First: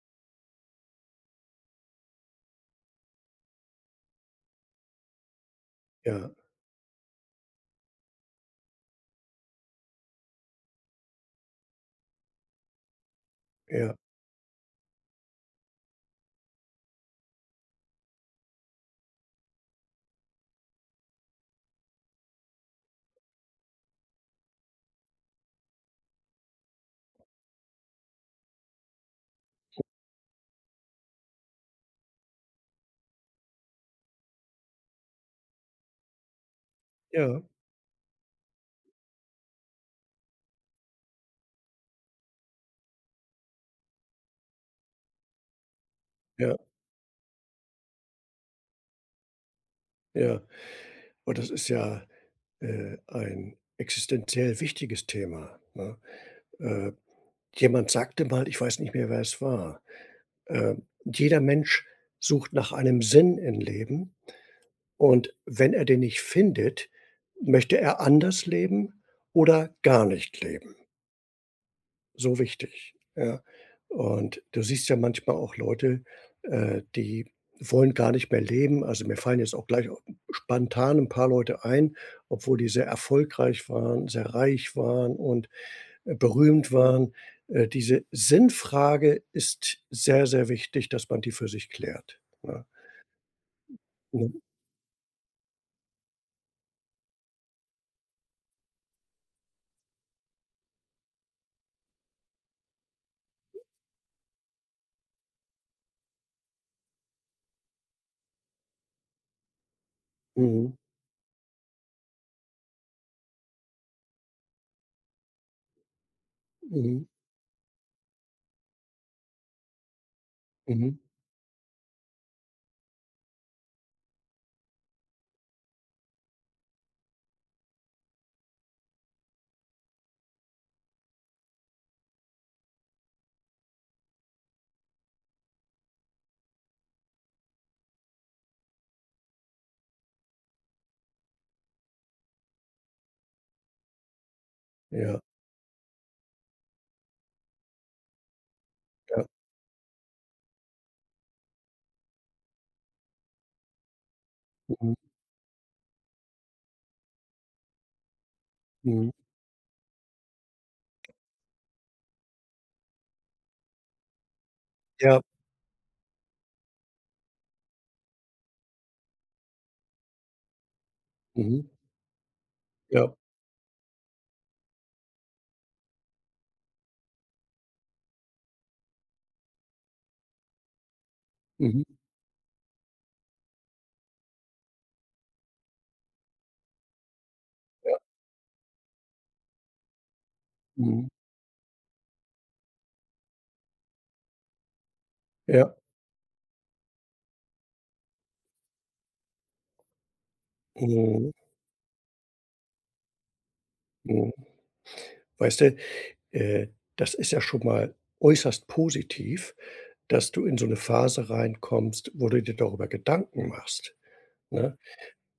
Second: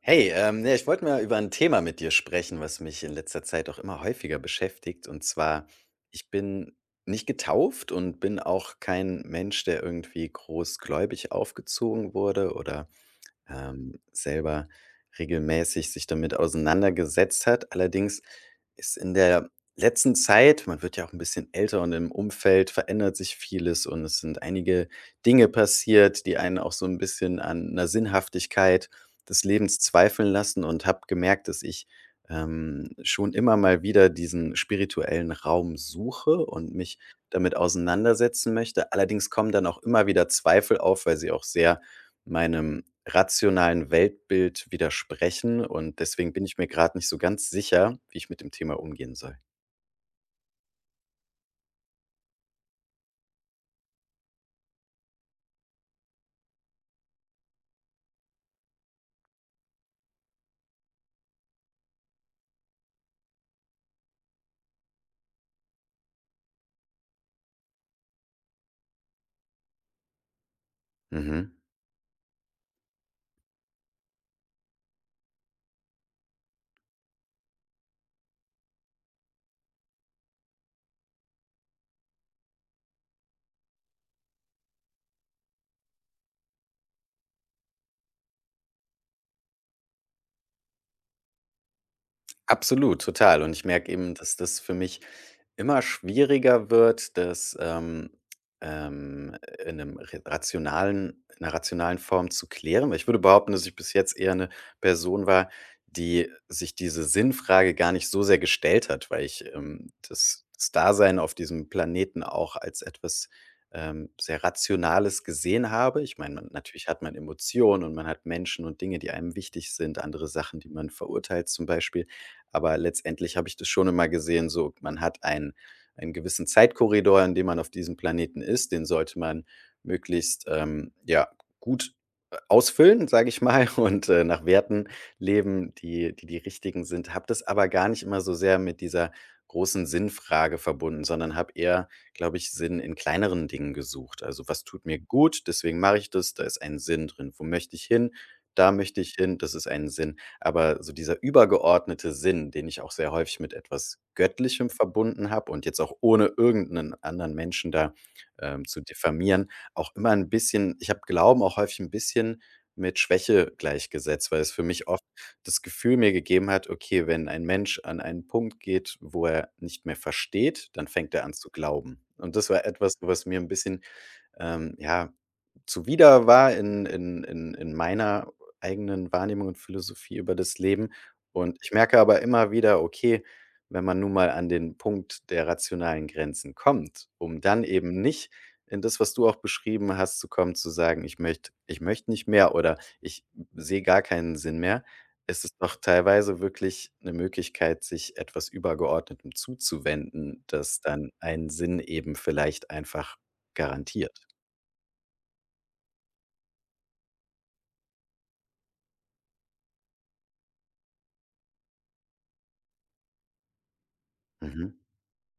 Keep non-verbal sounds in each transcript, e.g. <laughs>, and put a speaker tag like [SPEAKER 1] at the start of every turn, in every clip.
[SPEAKER 1] Hey, ja, ich wollte mal über ein Thema mit dir sprechen, was mich in letzter Zeit auch immer häufiger beschäftigt. Und zwar, ich
[SPEAKER 2] Ja,
[SPEAKER 1] bin nicht getauft und bin auch kein Mensch, der irgendwie großgläubig aufgezogen wurde oder
[SPEAKER 2] ja,
[SPEAKER 1] selber regelmäßig sich damit auseinandergesetzt hat. Allerdings ist in der letzten Zeit, man wird ja auch ein bisschen älter und im Umfeld verändert sich vieles und es sind einige Dinge passiert, die einen auch so ein bisschen an 'ner Sinnhaftigkeit des Lebens zweifeln lassen, und habe gemerkt, dass ich schon immer mal wieder diesen spirituellen Raum suche und mich
[SPEAKER 2] ja,
[SPEAKER 1] damit auseinandersetzen möchte. Allerdings kommen dann auch immer wieder Zweifel auf, weil sie auch sehr meinem rationalen Weltbild widersprechen, und deswegen bin ich
[SPEAKER 2] ja,
[SPEAKER 1] mir gerade nicht so ganz sicher, wie ich mit dem Thema umgehen soll.
[SPEAKER 2] ja. Und das ist ja, ein existenziell wichtiges Thema, ne? Äh, jemand sagte mal, ich weiß nicht mehr, wer es war, äh, jeder Mensch sucht nach einem Sinn im Leben und wenn er den nicht findet, möchte er anders leben oder gar nicht leben.
[SPEAKER 1] Mhm.
[SPEAKER 2] So wichtig, ja. Und du siehst ja manchmal auch Leute, die wollen gar nicht mehr leben. Also, mir fallen jetzt auch gleich au spontan ein paar Leute ein, obwohl die sehr erfolgreich waren, sehr reich waren und, berühmt waren. Diese Sinnfrage ist sehr, sehr wichtig, dass man die für sich klärt, ne?
[SPEAKER 1] Absolut, total. Und ich merke eben, dass
[SPEAKER 2] Mhm,
[SPEAKER 1] das für mich immer schwieriger wird, das ähm, in 'nem re rationalen in 'ner rationalen Form zu klären, weil ich würde behaupten, dass ich bis jetzt eher eine Person war, die sich diese Sinnfrage gar nicht so sehr gestellt hat, weil ich das
[SPEAKER 2] mhm,
[SPEAKER 1] Dasein auf diesem Planeten auch als etwas, sehr Rationales gesehen habe. Ich meine, man, natürlich hat
[SPEAKER 2] mhm,
[SPEAKER 1] man Emotionen und man hat Menschen und Dinge, die einem wichtig sind, andere Sachen, die man
[SPEAKER 2] mhm,
[SPEAKER 1] verurteilt zum Beispiel. Aber letztendlich habe ich das schon immer gesehen, so: Man hat einen gewissen Zeitkorridor, in dem man auf diesem Planeten ist, den sollte man möglichst, ja, gut, ausfüllen, sage ich mal, <laughs> und, nach Werten leben, die die richtigen sind. Habe das aber gar nicht immer so sehr mit dieser großen Sinnfrage verbunden, sondern habe eher, glaube ich, Sinn in kleineren Dingen gesucht. Also, was tut mir
[SPEAKER 2] ja,
[SPEAKER 1] gut? Deswegen mache ich das, da ist ein Sinn drin. Wo möchte ich hin? Da möchte ich
[SPEAKER 2] ja,
[SPEAKER 1] hin, das ist ein Sinn. Aber so dieser übergeordnete Sinn, den ich auch sehr häufig mit etwas Göttlichem
[SPEAKER 2] mhm,
[SPEAKER 1] verbunden habe und jetzt auch, ohne irgend 'nen anderen Menschen da zu
[SPEAKER 2] mhm,
[SPEAKER 1] diffamieren, auch immer ein bisschen, ich habe Glauben auch häufig ein bisschen mit Schwäche gleichgesetzt, weil es für mich oft
[SPEAKER 2] ja,
[SPEAKER 1] das Gefühl mir gegeben hat: Okay, wenn ein Mensch an einen Punkt geht, wo er nicht mehr versteht, dann fängt er an zu
[SPEAKER 2] mhm,
[SPEAKER 1] glauben. Und das war etwas,
[SPEAKER 2] ja,
[SPEAKER 1] was mir ein bisschen ja, zuwider war in meiner eigenen Wahrnehmung und Philosophie über das Leben. Und ich
[SPEAKER 2] mhm,
[SPEAKER 1] merke aber immer wieder, okay, wenn man nun mal an den Punkt der rationalen Grenzen kommt, um dann
[SPEAKER 2] ja,
[SPEAKER 1] eben nicht in das, was du auch beschrieben hast, zu kommen, zu sagen:
[SPEAKER 2] mhm,
[SPEAKER 1] Ich möchte nicht mehr“ oder „Ich sehe gar keinen Sinn mehr“, ist es
[SPEAKER 2] ja,
[SPEAKER 1] doch teilweise wirklich eine Möglichkeit, sich etwas Übergeordnetem zuzuwenden, das dann
[SPEAKER 2] mhm,
[SPEAKER 1] einen Sinn eben vielleicht einfach garantiert.
[SPEAKER 2] mhm. Weißt du Äh, das ist ja schon mal äußerst positiv, dass du in so 'ne Phase reinkommst, wo du dir darüber Gedanken machst,
[SPEAKER 1] Mhm.
[SPEAKER 2] ne?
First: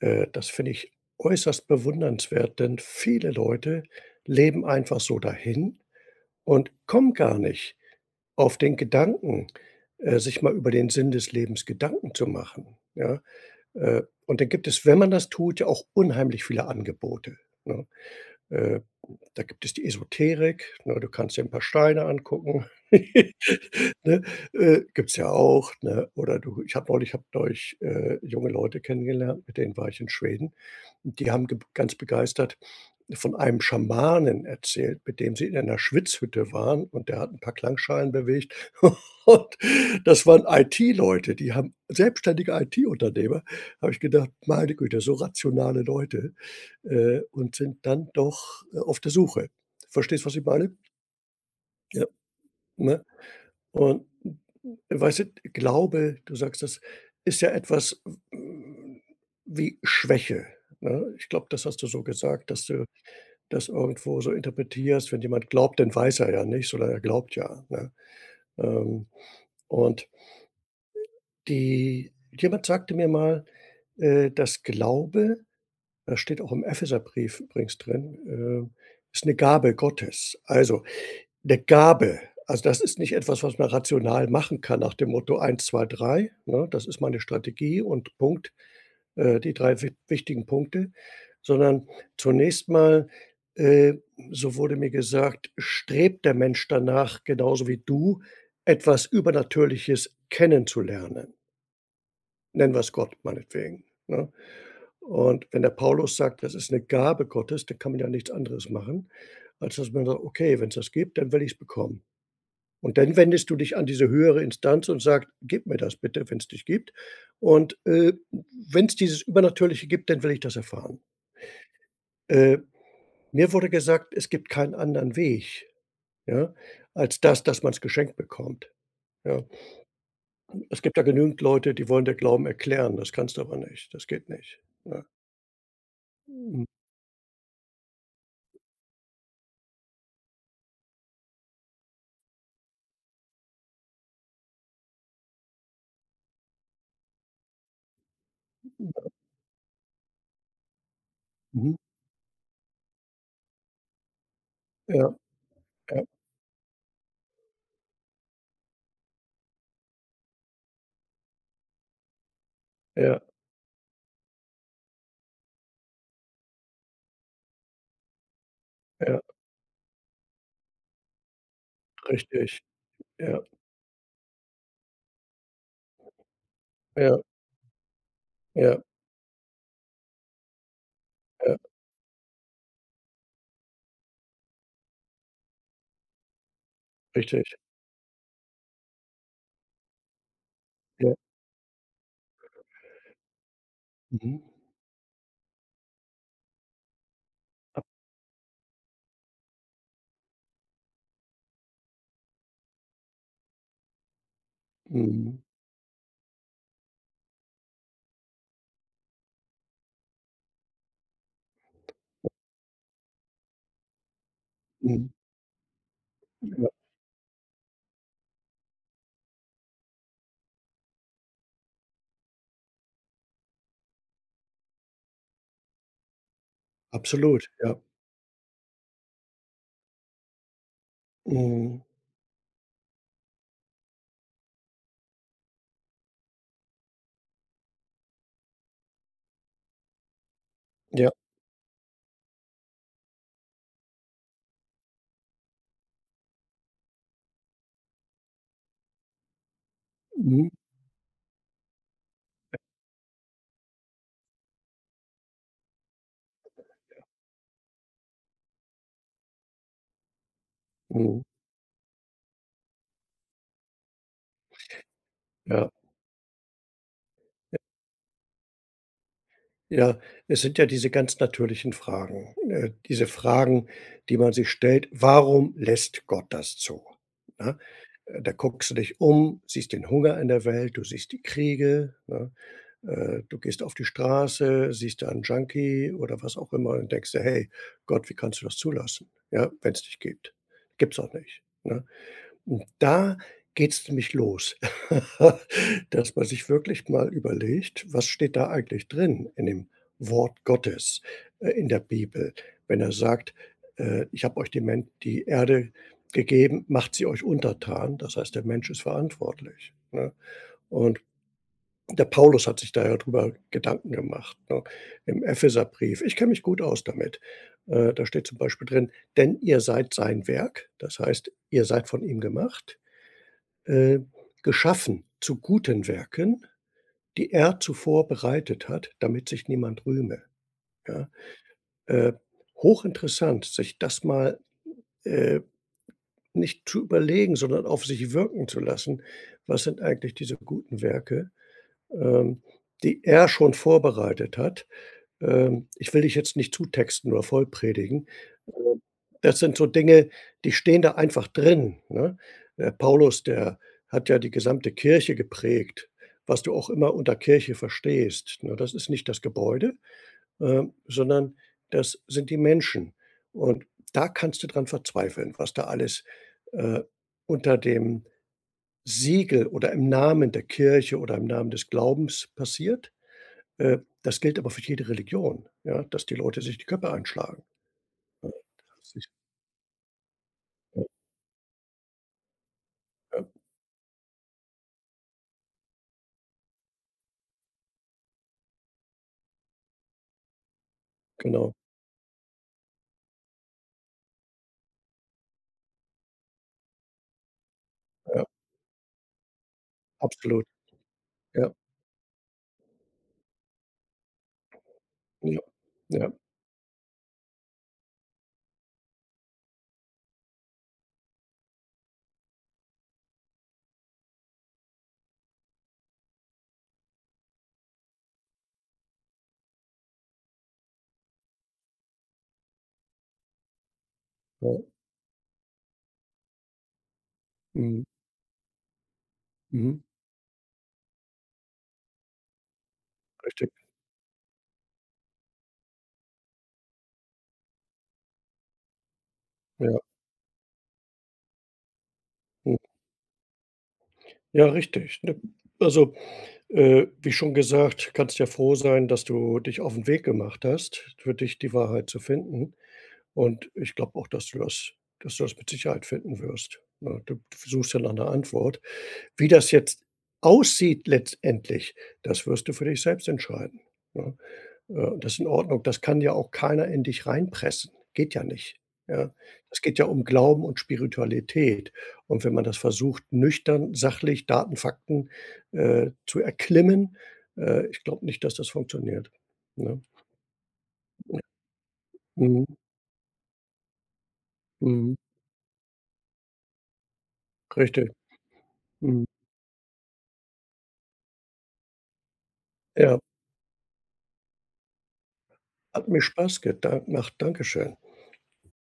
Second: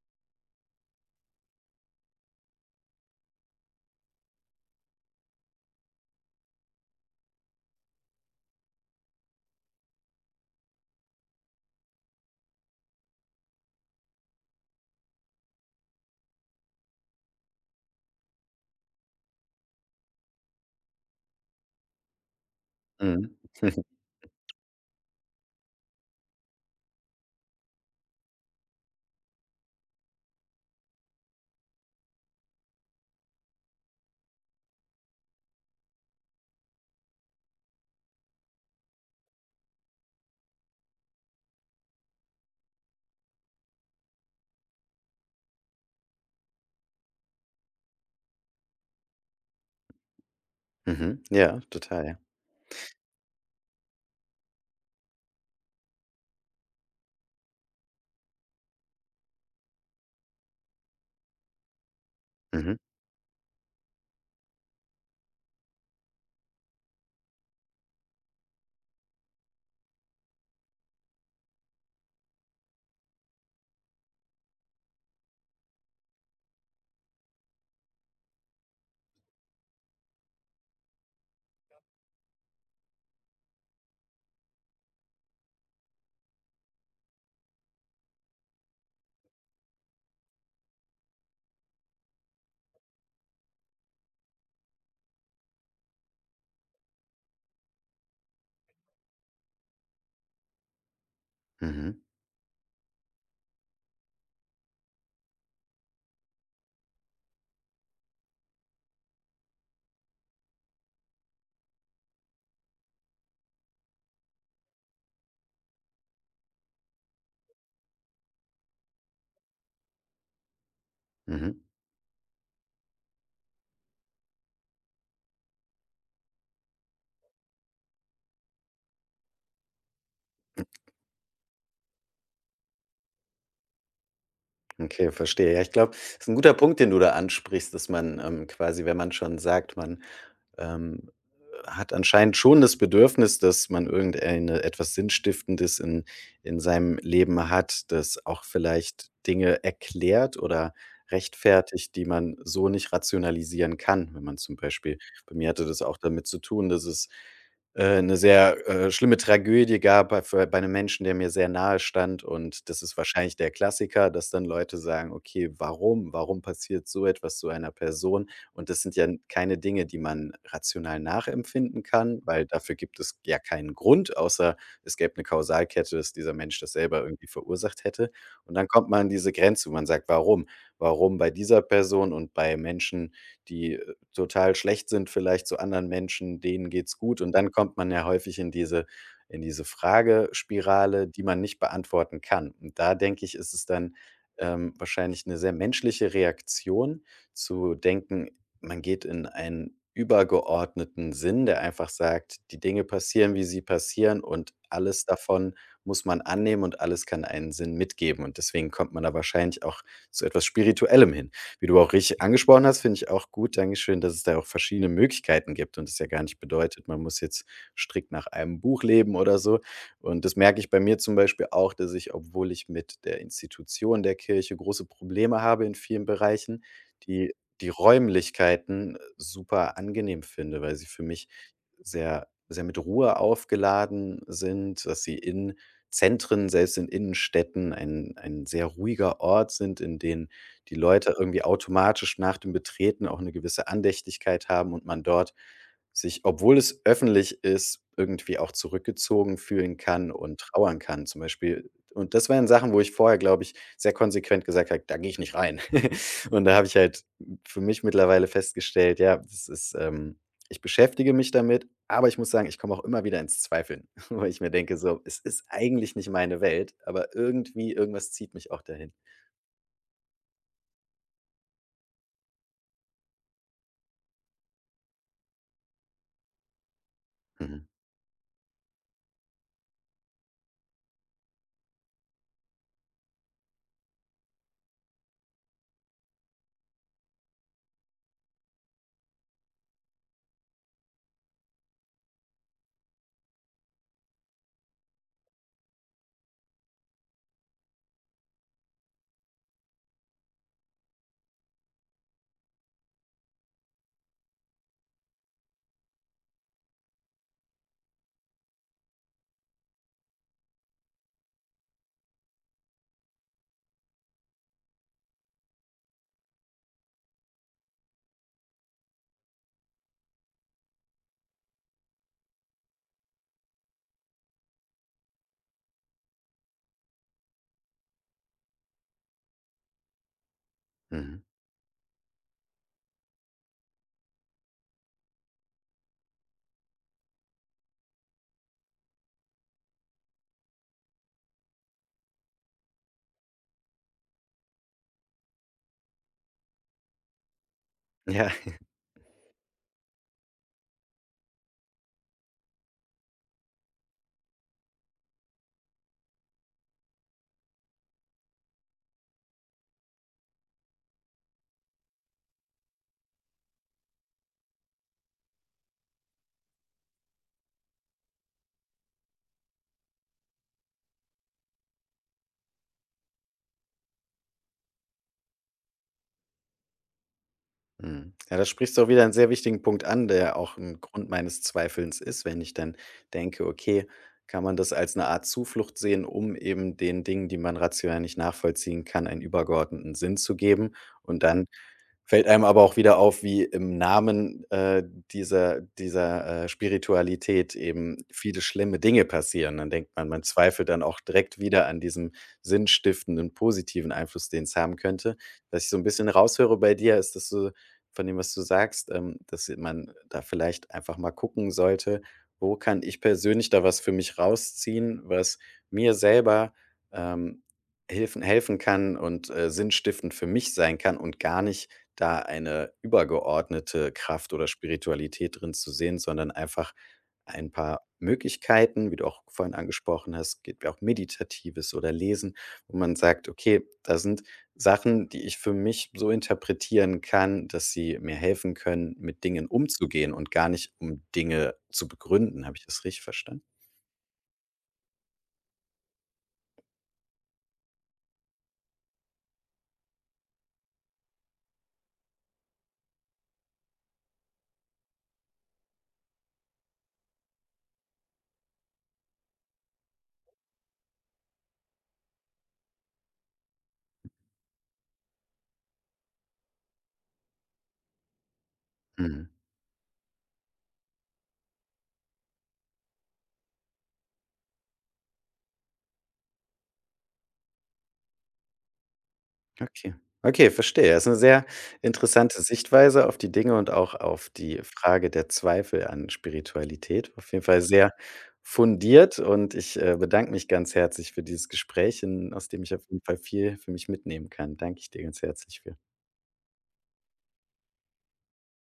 [SPEAKER 2] Das finde ich äußerst bewundernswert, denn viele Leute leben einfach so dahin und kommen gar nicht auf den Gedanken, sich mal über den Sinn des Lebens Gedanken zu machen, ja? Und dann gibt es, wenn man das tut, ja auch unheimlich viele Angebote, ne? Äh, da gibt es die Esoterik, ne? Du kannst dir ein paar Steine angucken,
[SPEAKER 1] Mhm.
[SPEAKER 2] <laughs>
[SPEAKER 1] <laughs>
[SPEAKER 2] ne? Gibt's ja auch, ne? Oder du ich habe neulich junge Leute kennengelernt, mit denen war ich in Schweden. Und die haben geb ganz begeistert von einem Schamanen erzählt, mit dem sie in einer Schwitzhütte waren und der hat ein paar Klangschalen bewegt. <laughs> Und das waren IT-Leute, die haben selbstständige IT-Unternehmer. Habe ich gedacht: „Meine Güte, so rationale Leute, und sind dann doch, auf der Suche." Verstehst du, was ich meine?
[SPEAKER 1] Mhm. Ja, total,
[SPEAKER 2] Ja,
[SPEAKER 1] ja.
[SPEAKER 2] ne? Und, weißt du, Glaube, du sagst das, ist ja etwas, hm, wie Schwäche, ne? Ich glaube, das hast du so gesagt, dass
[SPEAKER 1] Mhm.
[SPEAKER 2] du das irgendwo so interpretierst, wenn jemand glaubt, dann weiß er ja nicht, sondern er glaubt ja, ne? Ähm, und die jemand sagte mir mal, dass Glaube das steht auch im Epheserbrief übrigens drin, äh, ist eine Gabe Gottes. Also der Gabe. Also, das ist nicht etwas, was man rational machen kann nach dem Motto: eins, 2, 3, ne? Das ist meine Strategie und Punkt, die 3 wi wichtigen Punkte." Sondern zunächst mal, äh, so wurde mir gesagt, strebt der Mensch danach, genauso wie du, etwas Übernatürliches kennenzulernen.
[SPEAKER 1] Mhm.
[SPEAKER 2] Nennen wir's Gott meinetwegen, ne? Und wenn der Paulus sagt, das ist eine Gabe Gottes, dann kann man ja nichts anderes machen, als dass man sagt: „Okay, wenn es das gibt, dann will ich es bekommen." Und dann wendest du dich an diese höhere Instanz und sagst: „Gib mir das bitte, wenn es dich gibt. Und, wenn es dieses Übernatürliche gibt, dann will ich das erfahren."
[SPEAKER 1] Mhm.
[SPEAKER 2] Äh, mir wurde gesagt, es gibt keinen anderen Weg, ja, als das, dass man es geschenkt bekommt, ja. Es gibt ja genügend Leute, die wollen dir Glauben erklären. Das kannst du aber nicht. Das geht nicht, ne?
[SPEAKER 1] Okay, verstehe. Ja, ich glaube, es ist ein guter
[SPEAKER 2] Mhm,
[SPEAKER 1] Punkt, den du da ansprichst, dass man, quasi, wenn man schon sagt, man ähm, hat anscheinend schon das Bedürfnis, dass man irgendeine, etwas Sinnstiftendes in seinem Leben hat, das auch vielleicht Dinge erklärt oder
[SPEAKER 2] mhm,
[SPEAKER 1] rechtfertigt, die man so nicht rationalisieren kann. Wenn man zum Beispiel,
[SPEAKER 2] ja,
[SPEAKER 1] bei mir hatte das auch
[SPEAKER 2] ja,
[SPEAKER 1] damit zu tun, dass es, 'ne sehr, schlimme Tragödie gab bei, für, bei 'nem Menschen, der mir sehr nahe stand, und das ist
[SPEAKER 2] ja,
[SPEAKER 1] wahrscheinlich der Klassiker, dass dann Leute sagen: „Okay, warum? Warum passiert so etwas zu einer Person?“ Und das sind ja
[SPEAKER 2] ja,
[SPEAKER 1] keine Dinge, die man rational nachempfinden kann, weil
[SPEAKER 2] richtig.
[SPEAKER 1] dafür gibt es ja
[SPEAKER 2] Ja,
[SPEAKER 1] keinen Grund, außer es gäbe eine Kausalkette, dass dieser Mensch das selber
[SPEAKER 2] ja,
[SPEAKER 1] irgendwie verursacht hätte. Und dann
[SPEAKER 2] ja,
[SPEAKER 1] kommt man an diese Grenze, wo man sagt: „Warum? Warum bei
[SPEAKER 2] ja,
[SPEAKER 1] dieser Person und bei Menschen, die, total schlecht sind vielleicht zu anderen Menschen, denen geht's gut?“ Und
[SPEAKER 2] richtig.
[SPEAKER 1] dann kommt man ja häufig in diese Fragespirale,
[SPEAKER 2] Ja,
[SPEAKER 1] die man nicht beantworten kann. Und da denke ich, ist es dann,
[SPEAKER 2] mhm,
[SPEAKER 1] wahrscheinlich eine sehr menschliche Reaktion zu denken, man geht in einen übergeordneten Sinn, der einfach sagt: „Die Dinge passieren, wie sie passieren, und alles
[SPEAKER 2] mhm,
[SPEAKER 1] davon muss man annehmen und alles kann einen Sinn mitgeben.“ Und deswegen kommt man da wahrscheinlich auch zu etwas Spirituellem hin. Wie du auch richtig angesprochen hast, finde ich auch gut, Dankeschön, dass es da auch verschiedene
[SPEAKER 2] mhm,
[SPEAKER 1] Möglichkeiten gibt und es ja gar nicht
[SPEAKER 2] ja,
[SPEAKER 1] bedeutet, man muss jetzt strikt nach einem Buch leben oder so. Und das merke ich bei mir zum Beispiel auch, dass ich, obwohl ich mit der Institution der Kirche große Probleme habe in vielen Bereichen, die
[SPEAKER 2] absolut,
[SPEAKER 1] die
[SPEAKER 2] ja.
[SPEAKER 1] Räumlichkeiten super angenehm finde, weil sie für mich
[SPEAKER 2] Mhm.
[SPEAKER 1] sehr, sehr mit Ruhe aufgeladen sind, dass sie in Zentren, selbst in Innenstädten, ein sehr ruhiger Ort sind, in denen die
[SPEAKER 2] Ja.
[SPEAKER 1] Leute irgendwie automatisch nach dem Betreten auch eine gewisse Andächtigkeit haben und man dort sich, obwohl es öffentlich ist, irgendwie auch zurückgezogen fühlen kann und
[SPEAKER 2] Mhm.
[SPEAKER 1] trauern kann zum Beispiel. Und das waren Sachen, wo ich vorher, glaube ich, sehr konsequent gesagt habe: „Da gehe ich nicht rein.“ <laughs> Und da habe ich halt für mich mittlerweile festgestellt, ja, das ist, ich beschäftige
[SPEAKER 2] Mhm.
[SPEAKER 1] mich damit, aber ich muss sagen, ich komme auch immer wieder ins Zweifeln, <laughs> weil ich mir denke so: „Es ist
[SPEAKER 2] Ja,
[SPEAKER 1] eigentlich nicht meine Welt, aber irgendwie, irgendwas zieht mich auch dahin.“
[SPEAKER 2] ja. Es sind ja diese ganz natürlichen Fragen, diese Fragen, die man sich stellt: „Warum lässt Gott das zu?" Ne?
[SPEAKER 1] Mhm,
[SPEAKER 2] Da guckst du dich um, siehst den Hunger in der Welt, du siehst die Kriege, ne? Du gehst auf die Straße, siehst da 'n Junkie oder was auch immer und denkst dir: „Hey Gott, wie kannst du das zulassen?" Ja, wenn es dich gibt. Gibt's auch nicht, ne? Und da geht's nämlich los, <laughs> dass man sich wirklich mal überlegt, was steht da eigentlich drin in dem Wort Gottes, in der Bibel, wenn er sagt: „Ich habe euch die Men die Erde gegeben, macht sie euch untertan." Das heißt, der Mensch ist verantwortlich, ne? Und der Paulus hat sich da ja drüber Gedanken gemacht, ne, im Epheserbrief. Ich kenne mich gut aus damit. Da steht zum Beispiel drin: „Denn ihr seid sein Werk", das heißt, ihr seid von ihm gemacht äh, geschaffen zu guten Werken, die er zuvor bereitet hat, damit sich niemand rühme", ja?
[SPEAKER 1] mhm.
[SPEAKER 2] Äh, hochinteressant, sich das mal, äh, nicht zu überlegen, sondern auf sich wirken zu lassen. Was sind eigentlich diese guten Werke, ähm, die er schon vorbereitet hat? Ich will dich jetzt nicht zutexten oder vollpredigen.
[SPEAKER 1] <laughs> Ja,
[SPEAKER 2] Ähm, das sind so Dinge, die stehen da einfach drin, ne? Der Paulus, der hat ja die gesamte Kirche geprägt, was du auch immer unter Kirche verstehst, ne? Das ist nicht das Gebäude, sondern das sind die Menschen. Und da kannst du dran verzweifeln, was da alles, äh, unter dem Siegel oder im Namen der Kirche oder im Namen des Glaubens passiert. Das gilt aber für jede Religion, ja, dass die Leute sich die Köpfe einschlagen.
[SPEAKER 1] mhm.
[SPEAKER 2] Ja,
[SPEAKER 1] Ja, das sprichst du auch
[SPEAKER 2] das
[SPEAKER 1] wieder
[SPEAKER 2] ist
[SPEAKER 1] einen sehr wichtigen Punkt an, der auch ein
[SPEAKER 2] ja,
[SPEAKER 1] Grund meines Zweifelns ist, wenn ich dann
[SPEAKER 2] ja,
[SPEAKER 1] denke: „Okay, kann man das als eine Art Zuflucht sehen, um eben den Dingen, die man rational nicht nachvollziehen kann, einen übergeordneten Sinn zu geben?“ Und dann
[SPEAKER 2] genau,
[SPEAKER 1] fällt einem aber auch wieder auf, wie im Namen, dieser, Spiritualität eben
[SPEAKER 2] ja,
[SPEAKER 1] viele schlimme Dinge passieren. Dann denkt man, man
[SPEAKER 2] absolut.
[SPEAKER 1] zweifelt dann auch direkt
[SPEAKER 2] Ja,
[SPEAKER 1] wieder an diesem sinnstiftenden, positiven Einfluss, den es haben könnte.
[SPEAKER 2] ja,
[SPEAKER 1] Was ich so ein bisschen
[SPEAKER 2] ja,
[SPEAKER 1] raushöre bei dir, ist, dass du, von dem, was du sagst, dass man da vielleicht einfach mal gucken sollte: „Wo kann ich persönlich da was für mich rausziehen, was mir selber, ähm, hilfen helfen kann und, sinnstiftend für mich sein kann, und gar nicht da eine übergeordnete Kraft oder
[SPEAKER 2] ja.
[SPEAKER 1] Spiritualität drin zu sehen, sondern einfach ein paar
[SPEAKER 2] Mhm,
[SPEAKER 1] Möglichkeiten, wie du auch vorhin
[SPEAKER 2] mhm,
[SPEAKER 1] angesprochen hast, geht mir auch Meditatives oder Lesen, wo man sagt,
[SPEAKER 2] richtig.
[SPEAKER 1] okay, da sind Sachen, die ich für mich so interpretieren kann, dass sie mir helfen können, mit Dingen
[SPEAKER 2] Ja,
[SPEAKER 1] umzugehen und gar nicht um Dinge zu begründen.
[SPEAKER 2] mhm.
[SPEAKER 1] Habe ich das richtig verstanden?
[SPEAKER 2] Ja, richtig, ne? Also, wie schon gesagt, kannst ja froh sein, dass du dich auf den Weg gemacht hast, für dich die Wahrheit zu finden. Und ich glaube auch, dass du das mit Sicherheit finden wirst, ne? Du suchst ja nach 'ner Antwort. Wie das jetzt aussieht letztendlich, das wirst du für dich selbst entscheiden, ne? Das ist in Ordnung. Das kann ja auch keiner in dich reinpressen. Geht ja nicht, ja? Es geht ja um Glauben und Spiritualität. Und wenn man das versucht, nüchtern, sachlich, Daten, Fakten, zu erklimmen, ich glaube nicht, dass das funktioniert, ne?
[SPEAKER 1] Okay. Okay, verstehe. Das ist eine sehr interessante
[SPEAKER 2] Mhm,
[SPEAKER 1] Sichtweise auf die Dinge und auch auf die
[SPEAKER 2] mhm,
[SPEAKER 1] Frage der Zweifel an Spiritualität. Auf jeden Fall sehr
[SPEAKER 2] richtig, mhm.
[SPEAKER 1] fundiert, und ich, bedanke mich ganz herzlich für dieses Gespräch, in aus dem ich auf
[SPEAKER 2] Ja,
[SPEAKER 1] jeden Fall viel für mich mitnehmen kann. Danke ich dir ganz herzlich für.
[SPEAKER 2] hat mir Spaß gedan gemacht. Dankeschön.